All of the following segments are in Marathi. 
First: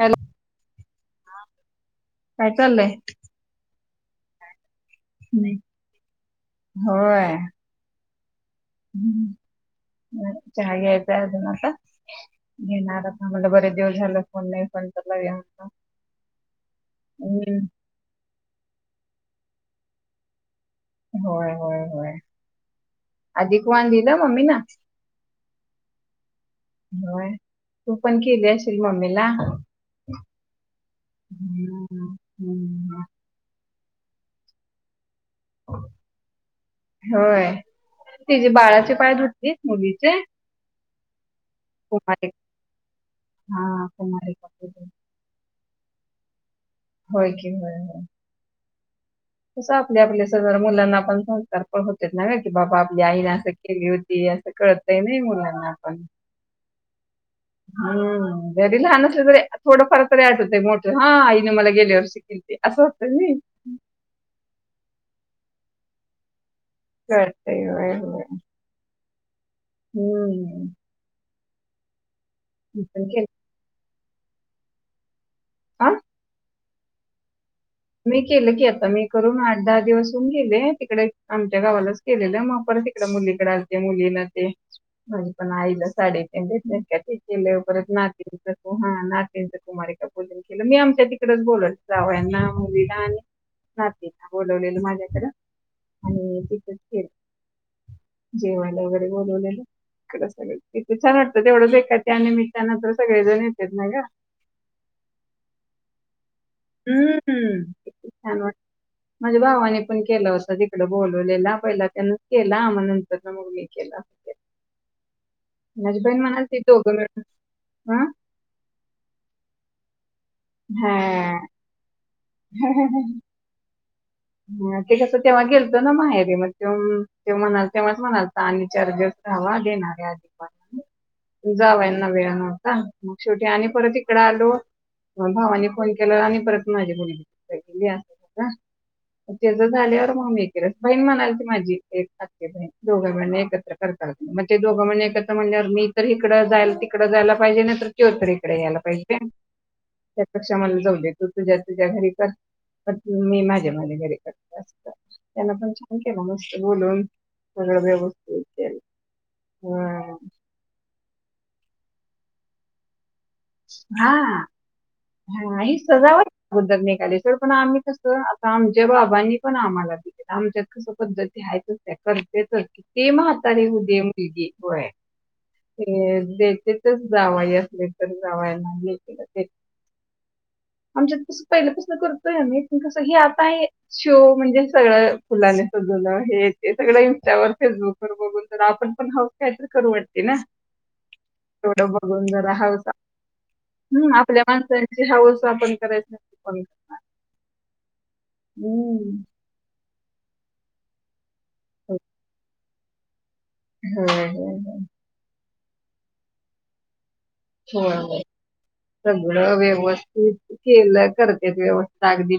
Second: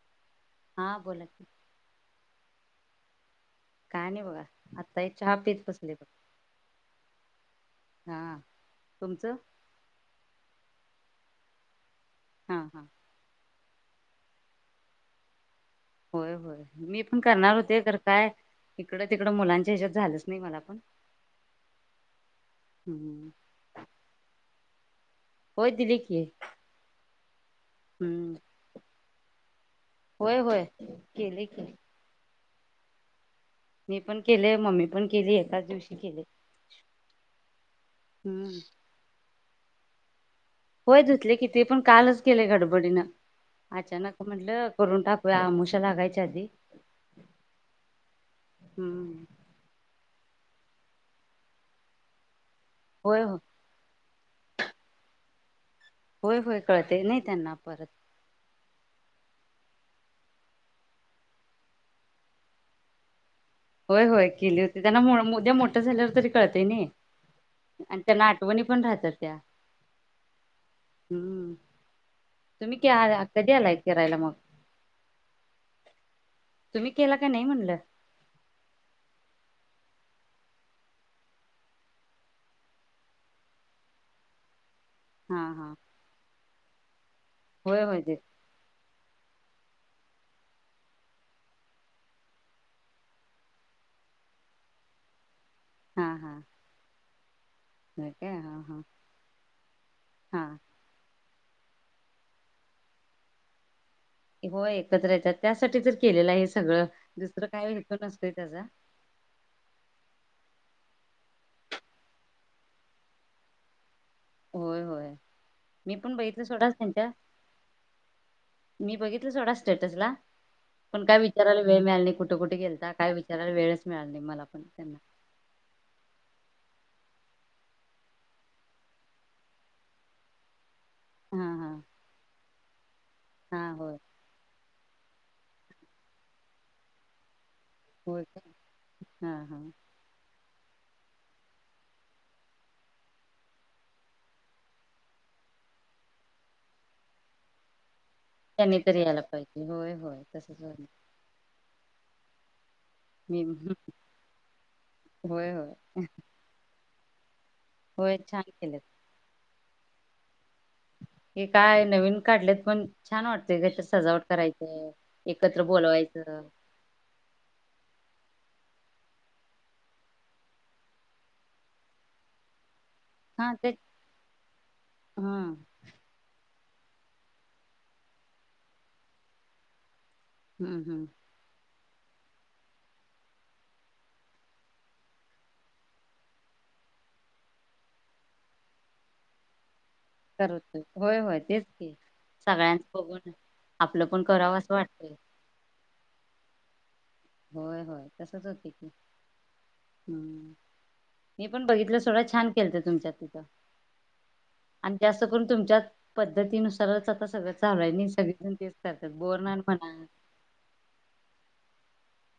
हॅलो हा बोला काय चाललंय काय नाही बगा आता हे चहा नाही. पीत बसले बघ हा ह् तुमचं चहा काय अजून आता हा हा येणाऱ्या महिन्या भऱ्यात जेवन झालं फोन नाही फोन तर लावूया होय होय मी पण करणार हम्म. होते तर काय हिकडं तिकडं मुलांच्या ह्याच्यात झालंच नाही मला पण होय होय होय हम्म अधिक वाण दिला मम्मी ना होय दिली की होय तू पण हम्म केली आशील मम्मीला होय होय केली की हम्म हम्म मी पण केले मम्मी पण केली एकाच दिवशी केले होय तची हम्म बाळाची पाय धुतली मुलीचे होय धुतले कि ते पण कालच कुमारी केले गडबडीनं हा अचानक कुमारी म्हटलं करून टाकूया अमोशा लागायच्या आधी होय की होय हम्म तसं आपल्या आपल्या सदर मुलांना आपण संस्कार पण होतेत ना की बाबा आपली होय आईला हो न असं केली होती की असं कळतय ना मुलांना पण होय होय कळतय नायत हम्म जरी लहान असलं तरी थोडं फार तरी आठ होतय मोठ हा आईने मला गेल्या वर्षी केलती होय होय केली होती त्यांना उद्या मोठ्या झाल्यावर तरी कळत आणि कळतंय होय होय त्यांना आठवणी पण राहतात [unintelligible] हम्म हम्म तुम्ही मी पण केलं कधी आलाय फिरायला मग आ तुम्ही केला काय नाही म्हणलं. मी केलं की आता मी करून आठ दहा दिवसन गेले तिकडे आमच्या गावालाच केलेलं मग परत तिकडे मुलीकडे असते मुली न ते म्हण हा पण हा आईला साडे ते दक ते केले होय परत होय ना ते तर कुमार का पण केलं मी आमच्या तिकडेच बोलत जावयाना आणि जे ना बोलवलेलं माझ्याकडें हा हा आणि तिथच ख होय काय जे हा हा मला वगैरे बोलवलेलं हा किती छान तेवढं ब का त्या नििमित्तानां सगळेजण येतेत ना ग हो एकत्र येतात त्यासाठी जर केलेला आहे सगळ दुसरं हम्म काय किती नसतंय छान वाटत त्याचा माझ्या भावाने पण केला होता बोलवलेला पहिला त्यान केला मग नंतर ना मग मी केला. होय होय मी माझी पण बहीण म्हणाल बघितलं ती सोडा दोघं त्यांच्या मिळून हं? मी बघितलं सोडा स्टेटस ला पण काय हा. विचारायला वेळ मिळाल नाही कुठे कुठे कुठे गेलता काय विचारलं वेळ नहीं ह ते कसं तेव्हा गेलतो ना माहेरी मग त ते म्हणाल तेव्हाच म्हणाल तर आणि चर्जस रवा देणारे अधिक हा हा जावयाना वेळ नव्हता [inaudible] मग शेवटी हा आणि होय परत इकड आलो. भावानी फोन केला आणि परत माझे मुल वहिनी मी असा होय का कसा? हा त्याच हा झाल्यावर म बहीण म्हणालती माझी एक, दोघ मिळून एकत्र करताल का? मग ते दोघं म्हण एकत्र म्हणजे मी तर इकडं जाय तिकड जायला पाहिजे नाही तर त्यो तर इकडे त्यांनी यायला तर पाहिजे, होय होय त्या पेक्षा तसच होय म्हणलं जाऊदे तू तुझ्यात तुझ्या घरी तर मी माझ्या माझ्या होय त्यांना होय पण छान केला मस्त बोलून सगळं होय छान व्यवस्थित केला. केलेत हम् हे काय नवीन काढलेत पण छान वाटतेय का तर हा सजावट करायचं. हा एकत्र ह बोलवायचं सजावट [inaudible] निगाली सड पण आम्ही कस? आता आमच्या बाबांनी पण आम्हाला दिलं आमच्या कस त्या पद्धती त्या करतच. ते हा म्हातारे ते होऊ दे, हा हम्म आहे ते जावई असले तर जावयाना ते हम्म आमच्यात तस पहिलं करतोय आम्ही पण कस हे आता शो म्हणजे सगळ फुलाने सजवलं हे सगळ इंस्टावर, फेसबुक व बघून तर आपण पण हाऊस करू वाटते ना करतो होय होय तेच तेवढं घ बघून जरा सगळ्यांच हाऊस बघून आपलं पण करावं असं वाटत हावस आपण करायच होय होय तसच होते की हम्म हम्म. मीण बघितलं सगळं छान केलत तुमच्या तिथं! हम् हम ह. तुमच्या पद्धतीनुसारच आता सगळं चालू हो आहे नाही सगळेजण तेच करतात सगळं बोरनान म्हणा व्यवस्थित केलं करते व्यवस्थित अगदी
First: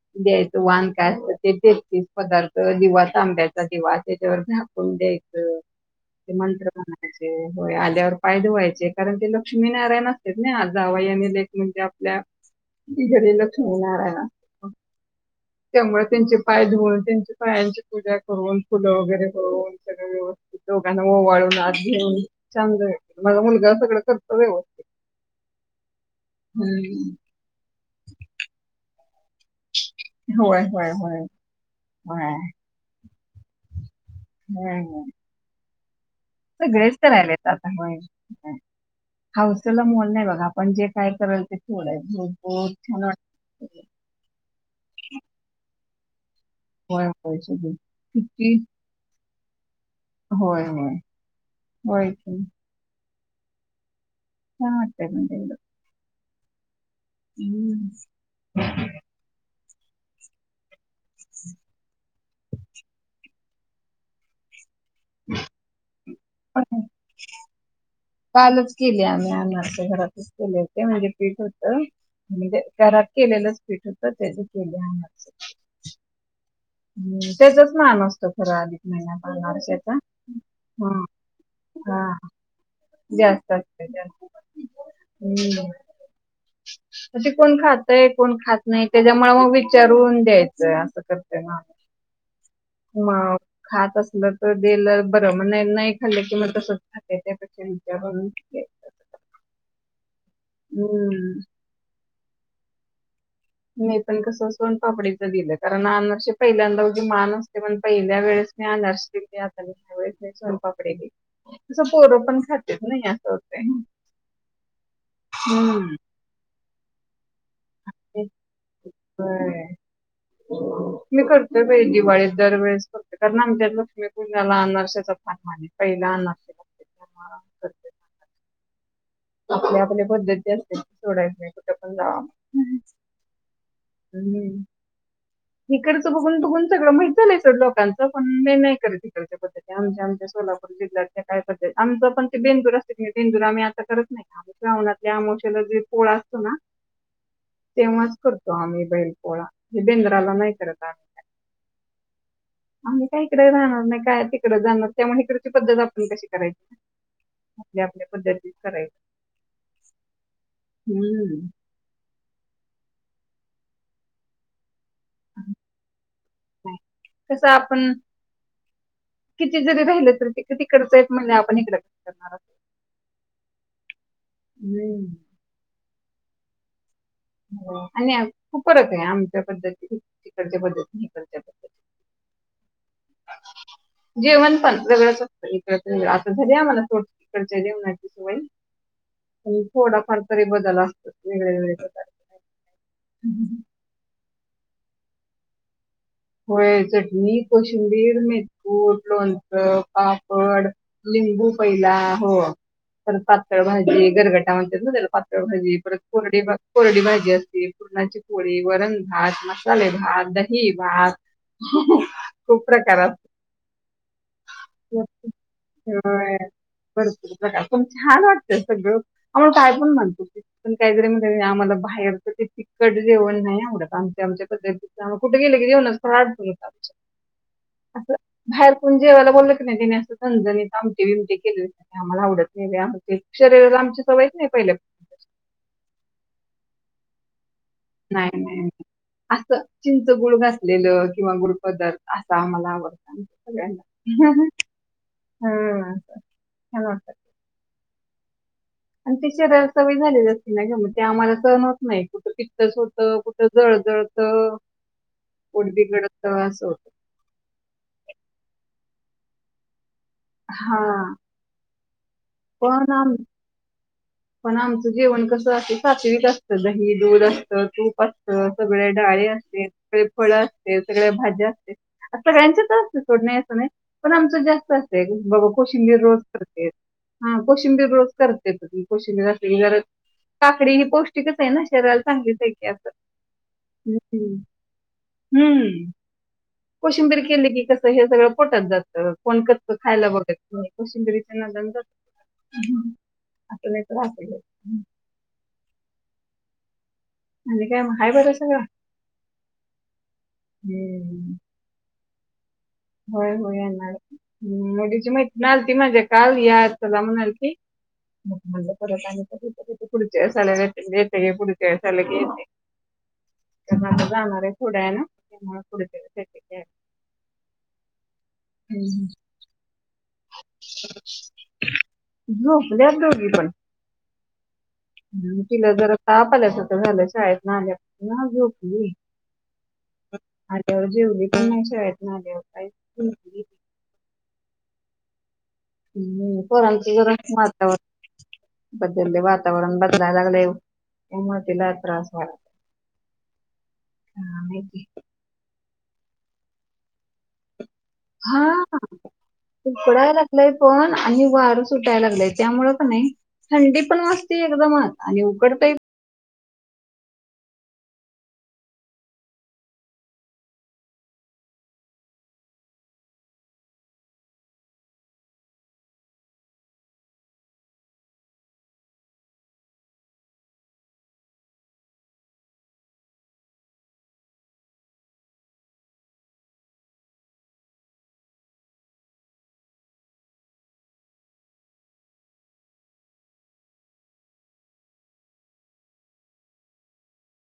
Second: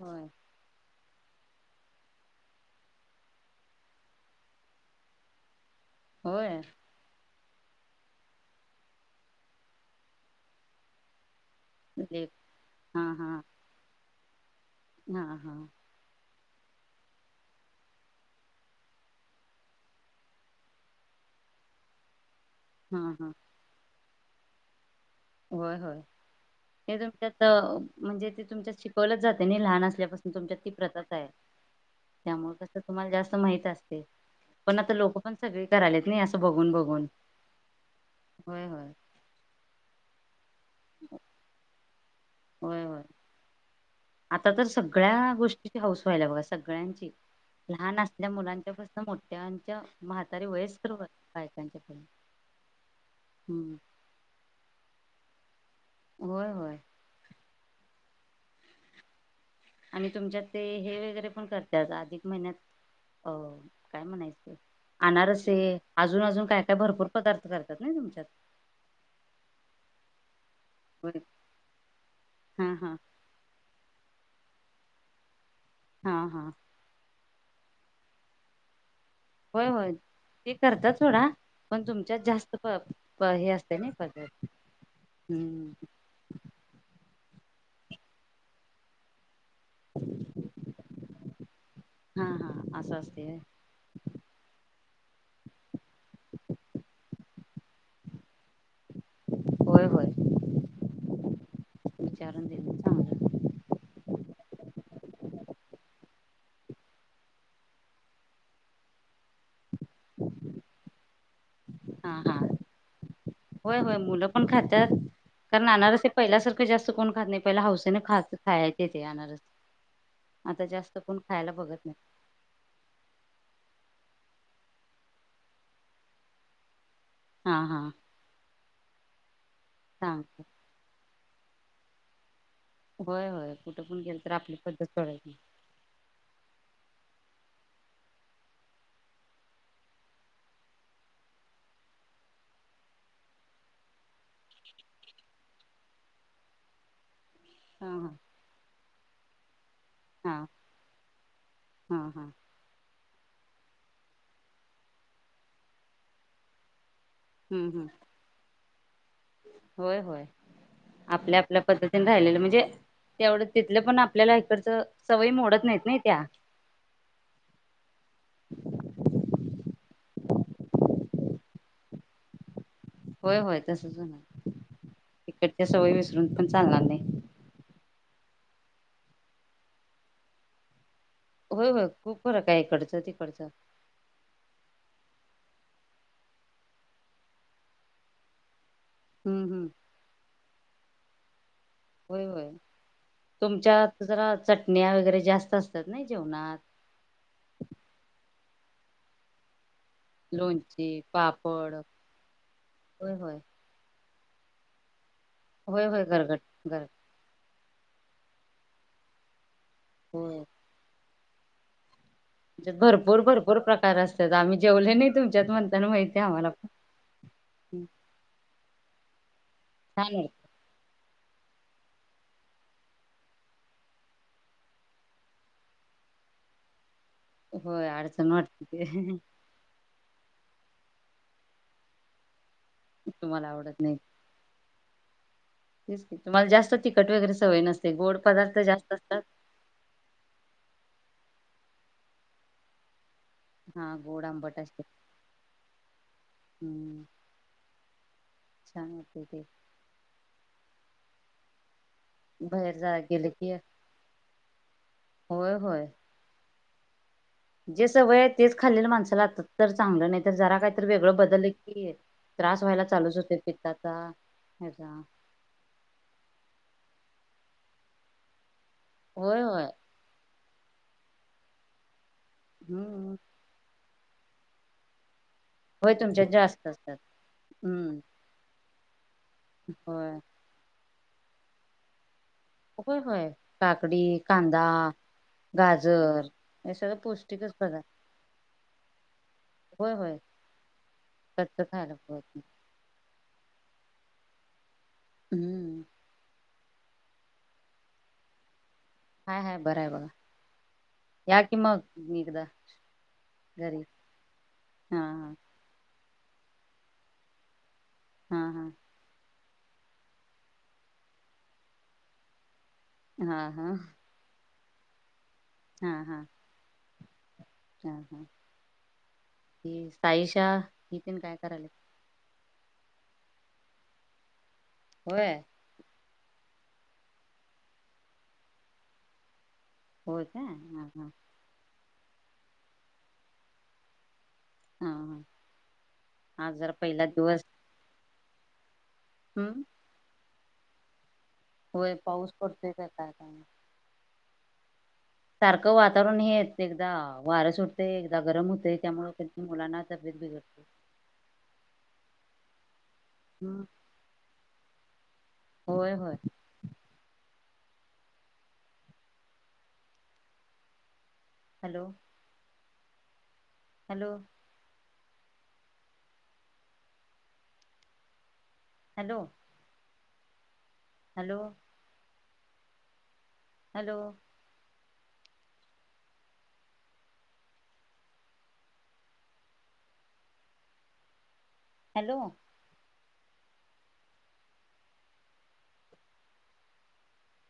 होय वान काय असत. ते तेच तीच पदार्थ दिवा, तांब्याचा दिवा त्याच्यावर झाकून द्यायचं. ते होय मंत्र म्हणायचं. होय आल्यावर पायधे व्हायचे कारण ते लक्ष्मीनारायण असते ना आ जावयाने म्हणजे आपल्या लेप हा ति हा घरी लक्ष येणार आहे ना हा हा पायधुऊन त्यांच्या पायांची पूजा करून फुलं वगैरे होन सगळं व्यवस्थित दोघांना ओवाळून हात घेऊन ांंद आहे हा हा मझ मुलगा स वाते होय होय हे तुमच्यात म्हणजे ते तुमत शिकवलंच जाते नाही लहान अस तुमच्या होय ती होय प्रता होय आहे होय त्यामुळे कस तुम्हाला जास्त माहित अस पण आता हम्म. लोक पण सगळे [unintelligible] सगळेच तर राहिलेत आता होय होय हौसेला मोल नाही बघ पण जे काय करल ते सोडाय होय होय छान वाटतं सगळं आता तर सगळ्या गोष्टीची हाऊस व्हायला बघा स होय सगळ्यांची होय सगळी लहान असल्या किती मुलांच्यापसनं मो त्यांच्या म्हातारी होय वयस्कर होय बायकांच्यात होय की हम्म [unintelligible] होय होय हम् आणि तुमच्यात ते हे तरी पण करत्यात अधिक महिन्यात अ काय म्हणायचं ते अनारसे अजुन अजुन काय काय पण भरपूर पदार्थ करतात नाय तुमच्यात कालच केले आम्ही अनारसे भर [unintelligible] ते म्हणजे होय. पीठ होतं म्हणजे हा हा घरात केलेलंच पीठ होतं तर तेज केलं हा हा त्याचाच मान असतो खरा आधिक होय होय ते करत्यात हा सोडा पण हा तुमच्यात जास्त प प हे जास्त असतय असते नाय जास्त. पदार्थ हम्म. हम् अशी कोण खातय कोण खात नाही त्याच्यामुळ मग विचारून द्यायचं ना हा हा असं असते मग खात असलं तर बिलं बर हम्मणाय नाय [unintelligible] [unintelligible] होय होय हम्म विचारून देऊन चांगलं मी पण कस सोनपापडीच दिलं कारण अनारसे पहिल्यांदा उगी मान असतय म्हणून पहिल्या वेळेस मी अनारसे दिली आताच्या वेळेस मी सोनपापडी दिली तसं हा पोरं हा पण खातेत नाही असं होतंय. होय होय मुलं पण खात्यात, कारण अनारसे पहिल्यासारखे जास्त कोण खात नाही. पहिला हौसेने खात खायचे ते अनारस व्हय आता जास्त कोण मी खायला करतोय बघत बाई नाही दिवाळीत दरवेेळेस करतोय, कारण आमच्यात लक्ष्मीपू- पुज्याला अनारशेचा पहिला मान आहे, पहिला अनारसे. त्यामुळं हा हा करते. आपल्या आपल्या सांगते पद्धती असतेत, सोडाय कुठं पण जावा म. होय होय कुठं पण हं गेल तर आपली हं पद्धत सोडायची इकडच बघून बघून सगळं माहित झालय सोड - कालच पण मी नाही करत इकडच्या पद्धती आमच्या आमच्या सोलापूर जिल्ह्यातल्या काय पद्धती आमचं पण ते बेंदूर असतोय कनी बेंदूर आम्ही- करत नाही आम्ही श्रावणातल्या आमोश्याला जे पोळ असतो ना- हा तेव्हाच हा करतो आम्ही बैल- पोळा ते बेंद्राला हा नाही करत आम्ही काय. हा हा आम्ही काही इकडे राहणार नाही काय तिकडे जाणार त्यामुळे इकडची पद्धत आपण कशी करायची. आपल्या आपल्या पद्धती- करायची. व्हय व्हय आपल्या हम्म. आपल्या पद्धतीने राहिलेलं म्हणजे- तेवढं तिथलं पण आपल्याला इकडचं- सवयी मोडत नाहीत नाही त्या कस आपण किती जरी राहिलं तरी ते काय तिकडच येत- म्हणजे आपण इकड करणार आहोत. होय होय तसच हुणार तिकडच्या सवयी विस- रुनपण चालणार नाही. आणि खूप फरक आहे. आमच्या पद्धतीत तिकडच्या पद्धतीत. होय होय खूप फरक आहे इकडचं तिकडचं. तरी इकडच तरी आता झालीय आम्हाला सोड इकडच्या जेवणाची सवय. हम्म हम्म थोडाफार तरी बदल असा- वेगळ वेगळ- व्हय व्हय तुमच्या हातच जरा- चटण्या वगैरे जास्त असता- व्हय चटणी कोशंबिर मी- कुट लोणंच. पापड, लोणची लिंबू पापड पहिला हो होय तर होय पातळ भाजी. गरगटा म्हणत्यात नव्ह तेला पात- तळ भाजी होय परत होय गरगट कोरडी, गरगट कोरडी भाजी असती. पुरणाची पोळी, वरण भात. चालेल आज होय दही भात. [inaudible] खूप तुमच्यात प्रकारात भरपूर भरपूर प्रकार असतात आम्ही जेवले नाही तुमच्यात म्हणताना माहिती आहे होय आम्हाला पण भरपूर प्रकार पण छान वाटत सगळं. हो काय पण छान म्हणतू आहे पण काहीजरी म्हण हम आम्हाला बाहेरच ते तिखट जेवण नाही आवडत. आमच्या आमच्या पद्धतीच कुठे गेले की जेवणाचं फार नियम आमचे. होय अस अडचण बाहेर वाटते कोण जेवायला बोलवलं की नाही तेन असं झणझणीत आमटी बीमटी केलेली आम्हाला आवडत नाय. केले ते आमचे. तुम्हाला शरीराला आवडत नाही आमची सवयच नाही पहिले पासून. तेच की तुम्हाला जास्त तिकट वगैरे सवय नस नाही नाही नाही असं चिंच गुळ घासलेलं किंवा गोड पदार्थ अस आम्हाला आवडत. हम गोड हा आंबट असते हम्म हा. छान आणि होते ती ते शरीराला सवय झालेली असती ना ग मग. ते आम्हाला सहन होत नाही कुठं पित्तच बाहेर होत, जा गेले कुठं की जळजळतं, होय पोट होय बिघडत असं होत. जे सवय आहे तेच खाल्लेलं माणस [unintelligible] चांगलं नाही तर जरा काही तर हा वेगळं बदल की त्रास व्हायला पण आम चालूच होतोय पित्ताचा. दा पण आमचं जेवण कसं अस सात्विक असतं. दही दूध असतं, तूप असतं. सगळे डाळी होय होय असतेत, सगळे फळ असं वेगवेगळ्या भाज्या असतेत ते आता सगळ्यांच्यातच असतात हम्म सोड नाही असं नाही. पण आमचं जास्त असतात. [unintelligible] बघ होय कोशिंबीर रोज तुमच्यात जास्त करतेत, असतात हं कोशिंबीर हम्म रोज करतेत. [inaudible] होय काकडी ही पौष्ट पौष्टिकच आहे ना शरीरा होय, होय काकडी, हम्म. कांदा, गाजर हे सगळं कोशिंबिरी केली पौष्टिकच की पदार्थ कसं हे सगळं पोटात जात. कोण कस होय खायला होय बघत नाही. कोशिंबरीच्या कच्च नादान जा खायला पाहिजे. [unintelligible] हम्म. आणि काय मग हाय बरं सगळं? हाय, हाय बर आहे बघा. हम्म. या कि मग आणि एकदा. होय, होय घरी येणार. हा [unintelligible] माझ्या काल या चला म्हणालती. मग हा हा म्हंटल परत आणि तर पुढच्या वेळेस आले की येते, पुढच्या वेळेस आले की येते. हा हा हा त्यांना आता जाणार आहेत. थोड्या वेळानं त्यामुळं हा हा [unintelligible] हा, हा. हम्म. तेच सााईशा हे तेन काय करायल्यात? झोपल्यात दोघी पण. होय तिला जरा ताप आल्यासारखं झालंय शाळेतनं आल्यापासनं झोपली. होय काय आल्यावर हा हा जेवली पण नाही शाळेत झाल्यावर [unintelligible] हा, हा. हूं आज पोरांची पहिला जरा दिवस वातावर बदललय हम् वातावरण बदलायला लागले. होय पाऊस पडतोय का काय काय माहित. हा नाहीे की. सारखं वातावरण हे येत एकदा वारं सुट हा उकडायला तब्येत लागलाय बिघडते पण, आणि वारं सुटायला लागलाय. त्यामुळ पण नाही हम्म थंडी पण वाजती एकदमच आणि उकडतेय. होय होय hello. Hello. Hello. Hello. Hello. Hello.